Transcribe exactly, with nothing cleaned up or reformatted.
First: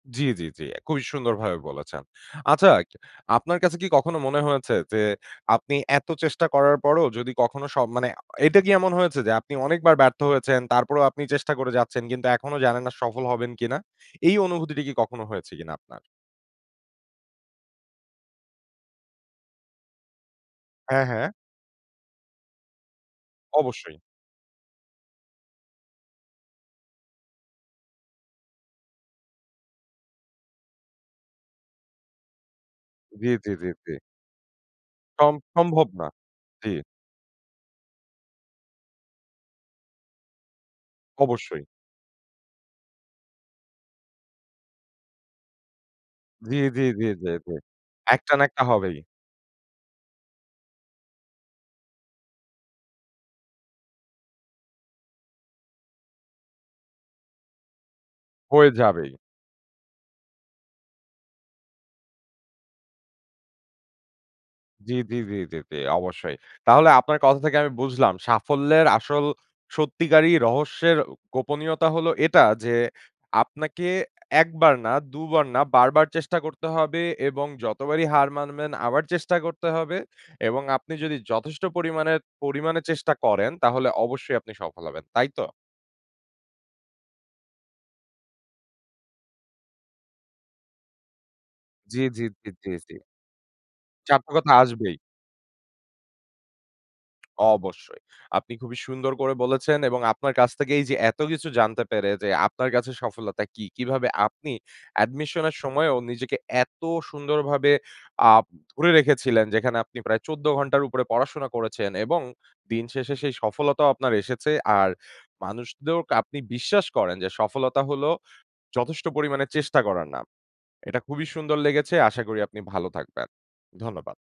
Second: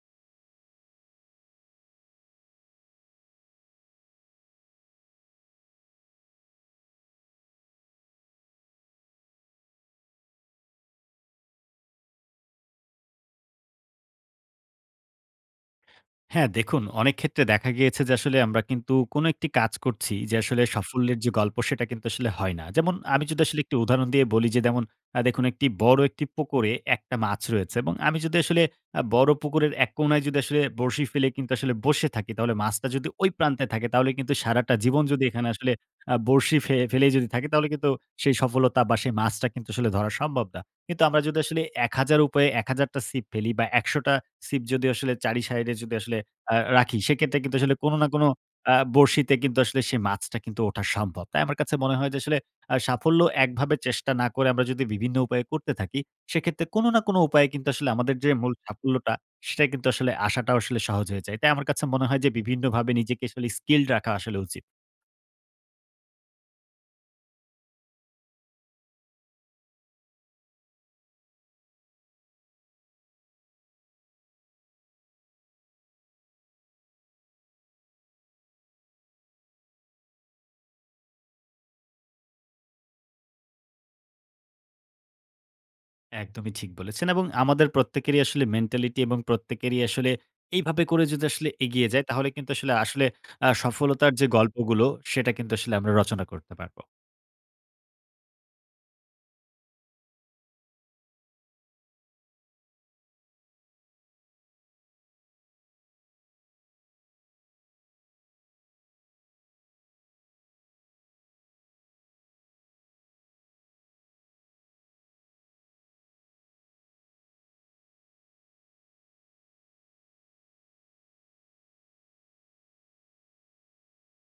জ্বী, জ্বী, জ্বী। অ্যা খুবই সুন্দরভাবে বলেছেন। আচ্ছা আপনার কাছে কি কখনো মনে হয়েছে যে আপনি এত চেষ্টা করার পরও যদি কখনো স মানে অ এটা কি এমন হয়েছে যে আপনি অনেকবার ব্যর্থ হয়েছেন তারপরেও আপনি চেষ্টা করে যাচ্ছেন কিন্তু এখনো জানেন না সফল হবেন কিনা? এই অনুভূতিটা কি কখনো হয়েছে কিনা আপনার? হ্যাঁ দেখুন, অনেক ক্ষেত্রে দেখা গিয়েছে যে আসলে আমরা কিন্তু কোন একটি কাজ করছি যে আসলে হ্যাঁ, সাফল্যের যে হ্যাঁ। গল্প সেটা কিন্তু আসলে হয় না। যেমন, আমি যদি আসলে একটি অবশ্যই। উদাহরণ দিয়ে বলি, যে দেমুন আ দেখুন বড় একটি পুকুরে এক টা মাছ রয়েছে এবং আমি যদি আসলে অ্যা বড় পুকুরের এক কোনায় যদি আসলে বরশি ফেলে কিন্তু আসলে বসে থাকি তাহলে মাছটা যদি জ্বী, জ্বী, প্রান্তে জ্বী, থাকে জ্বী। তাহলে কিন্তু সারাটা জীবন যদি সম এখানে আসলে সম্ভব না। আ বরশি জ্বী। ফে ফেলেই যদি থাকে তাহলে কিন্তু সেই সফলতা বা সেই মাছটা কিন্তু আসলে ধরা সম্ভব না। কিন্তু আমরা যদি আসলে অবশ্যই। এক হাজার উপায়ে এক হাজার টা সিপ ফেলি বা একশ টা সিপ যদি আসলে চার ই শাইডে এ যদি আসলে আ জ্বী, জ্বী, রাখি জ্বী, জ্বী, সেক্ষেত্রে জ্বী। কিন্তু আসলে কোন না এক কোন টা না এক টা আ হবেই। বরশিতে কিন্তু আসলে সেই মাছটা কিন্তু ওঠা সম্ভব। তাই আমার কাছে মনে হয় যে আসলে অ্যা আসলে সাফল্য একভাবে চেষ্টা না করে আমরা যদি বিভিন্ন উপায়ে করতে থাকি, সেক্ষেত্রে কোন না কোন উপায়ে কিন্তু আসলে আমাদের যে মূল হয়ে যাবেই। সাফল্যটা সেটা কিন্তু আসলে আসাটাও আসলে সহজ হয়ে যায়। তাই আমার কাছে মনে হয় যে "বিভিন্নভাবে নিজেকে আসলে স্কিলড রাখা আসলে উচিত।" জ্বী, জ্বী, জ্বী, জ্বী, জ্বী, অবশ্যই। তাহলে আপনার কথা থেকে আমি বুঝলাম সাফল্যের আসল সত্যিকারই রহস্যের অ গোপনীয়তা হলো এটা যে, আপনাকে এক বার না দু বার না বারবার চেষ্টা করতে হবে এবং যতবারই হার মানবেন আবার চেষ্টা করতে হবে। এবং আপনি যদি যথেষ্ট পরিমাণের পরিমাণে চেষ্টা করেন তাহলে অবশ্যই আপনি সফল হবেন। তাই তো? একদমই ঠিক বলেছেন। এবং আমাদের প্রত্যেকেরই আসলে মেন্টালিটি এবং প্রত্যেকেরই আসলে এইভাবে করে যদি আসলে এগিয়ে জ্বী, যায়, জ্বী, তাহলে জ্বী, কিন্তু জ্বী, আসলে জ্বী। আসলে আ সফলতার চার যে টা কথা গল্পগুলো আসবেই। সেটা কিন্তু আসলে আমরা রচনা করতে পারবো। অবশ্যই। আপনি খুবই সুন্দর করে বলেছেন এবং আপনার কাছ থেকেই এইযে এত কিছু জানতে পেরে যে আপনার কাছে সফলতা কী? কীভাবে আপনি Admission এর সময়ও নিজেকে এত সুন্দরভাবে আ ধরে রেখেছিলেন যেখানে আপনি প্রায় চৌদ্দ ঘন্টার উপরে পড়াশোনা করেছেন এবং দিন শেষে সেই সফলতাও আপনার এসেছে। আর মানুষ দউরক আপনি বিশ্বাস করেন যে সফলতা হলো যথেষ্ট পরিমাণে চেষ্টা করার নাম। এটা খুবই সুন্দর লেগেছে। আশা করি আপনি ভালো থাকবেন। ধন্যবাদ।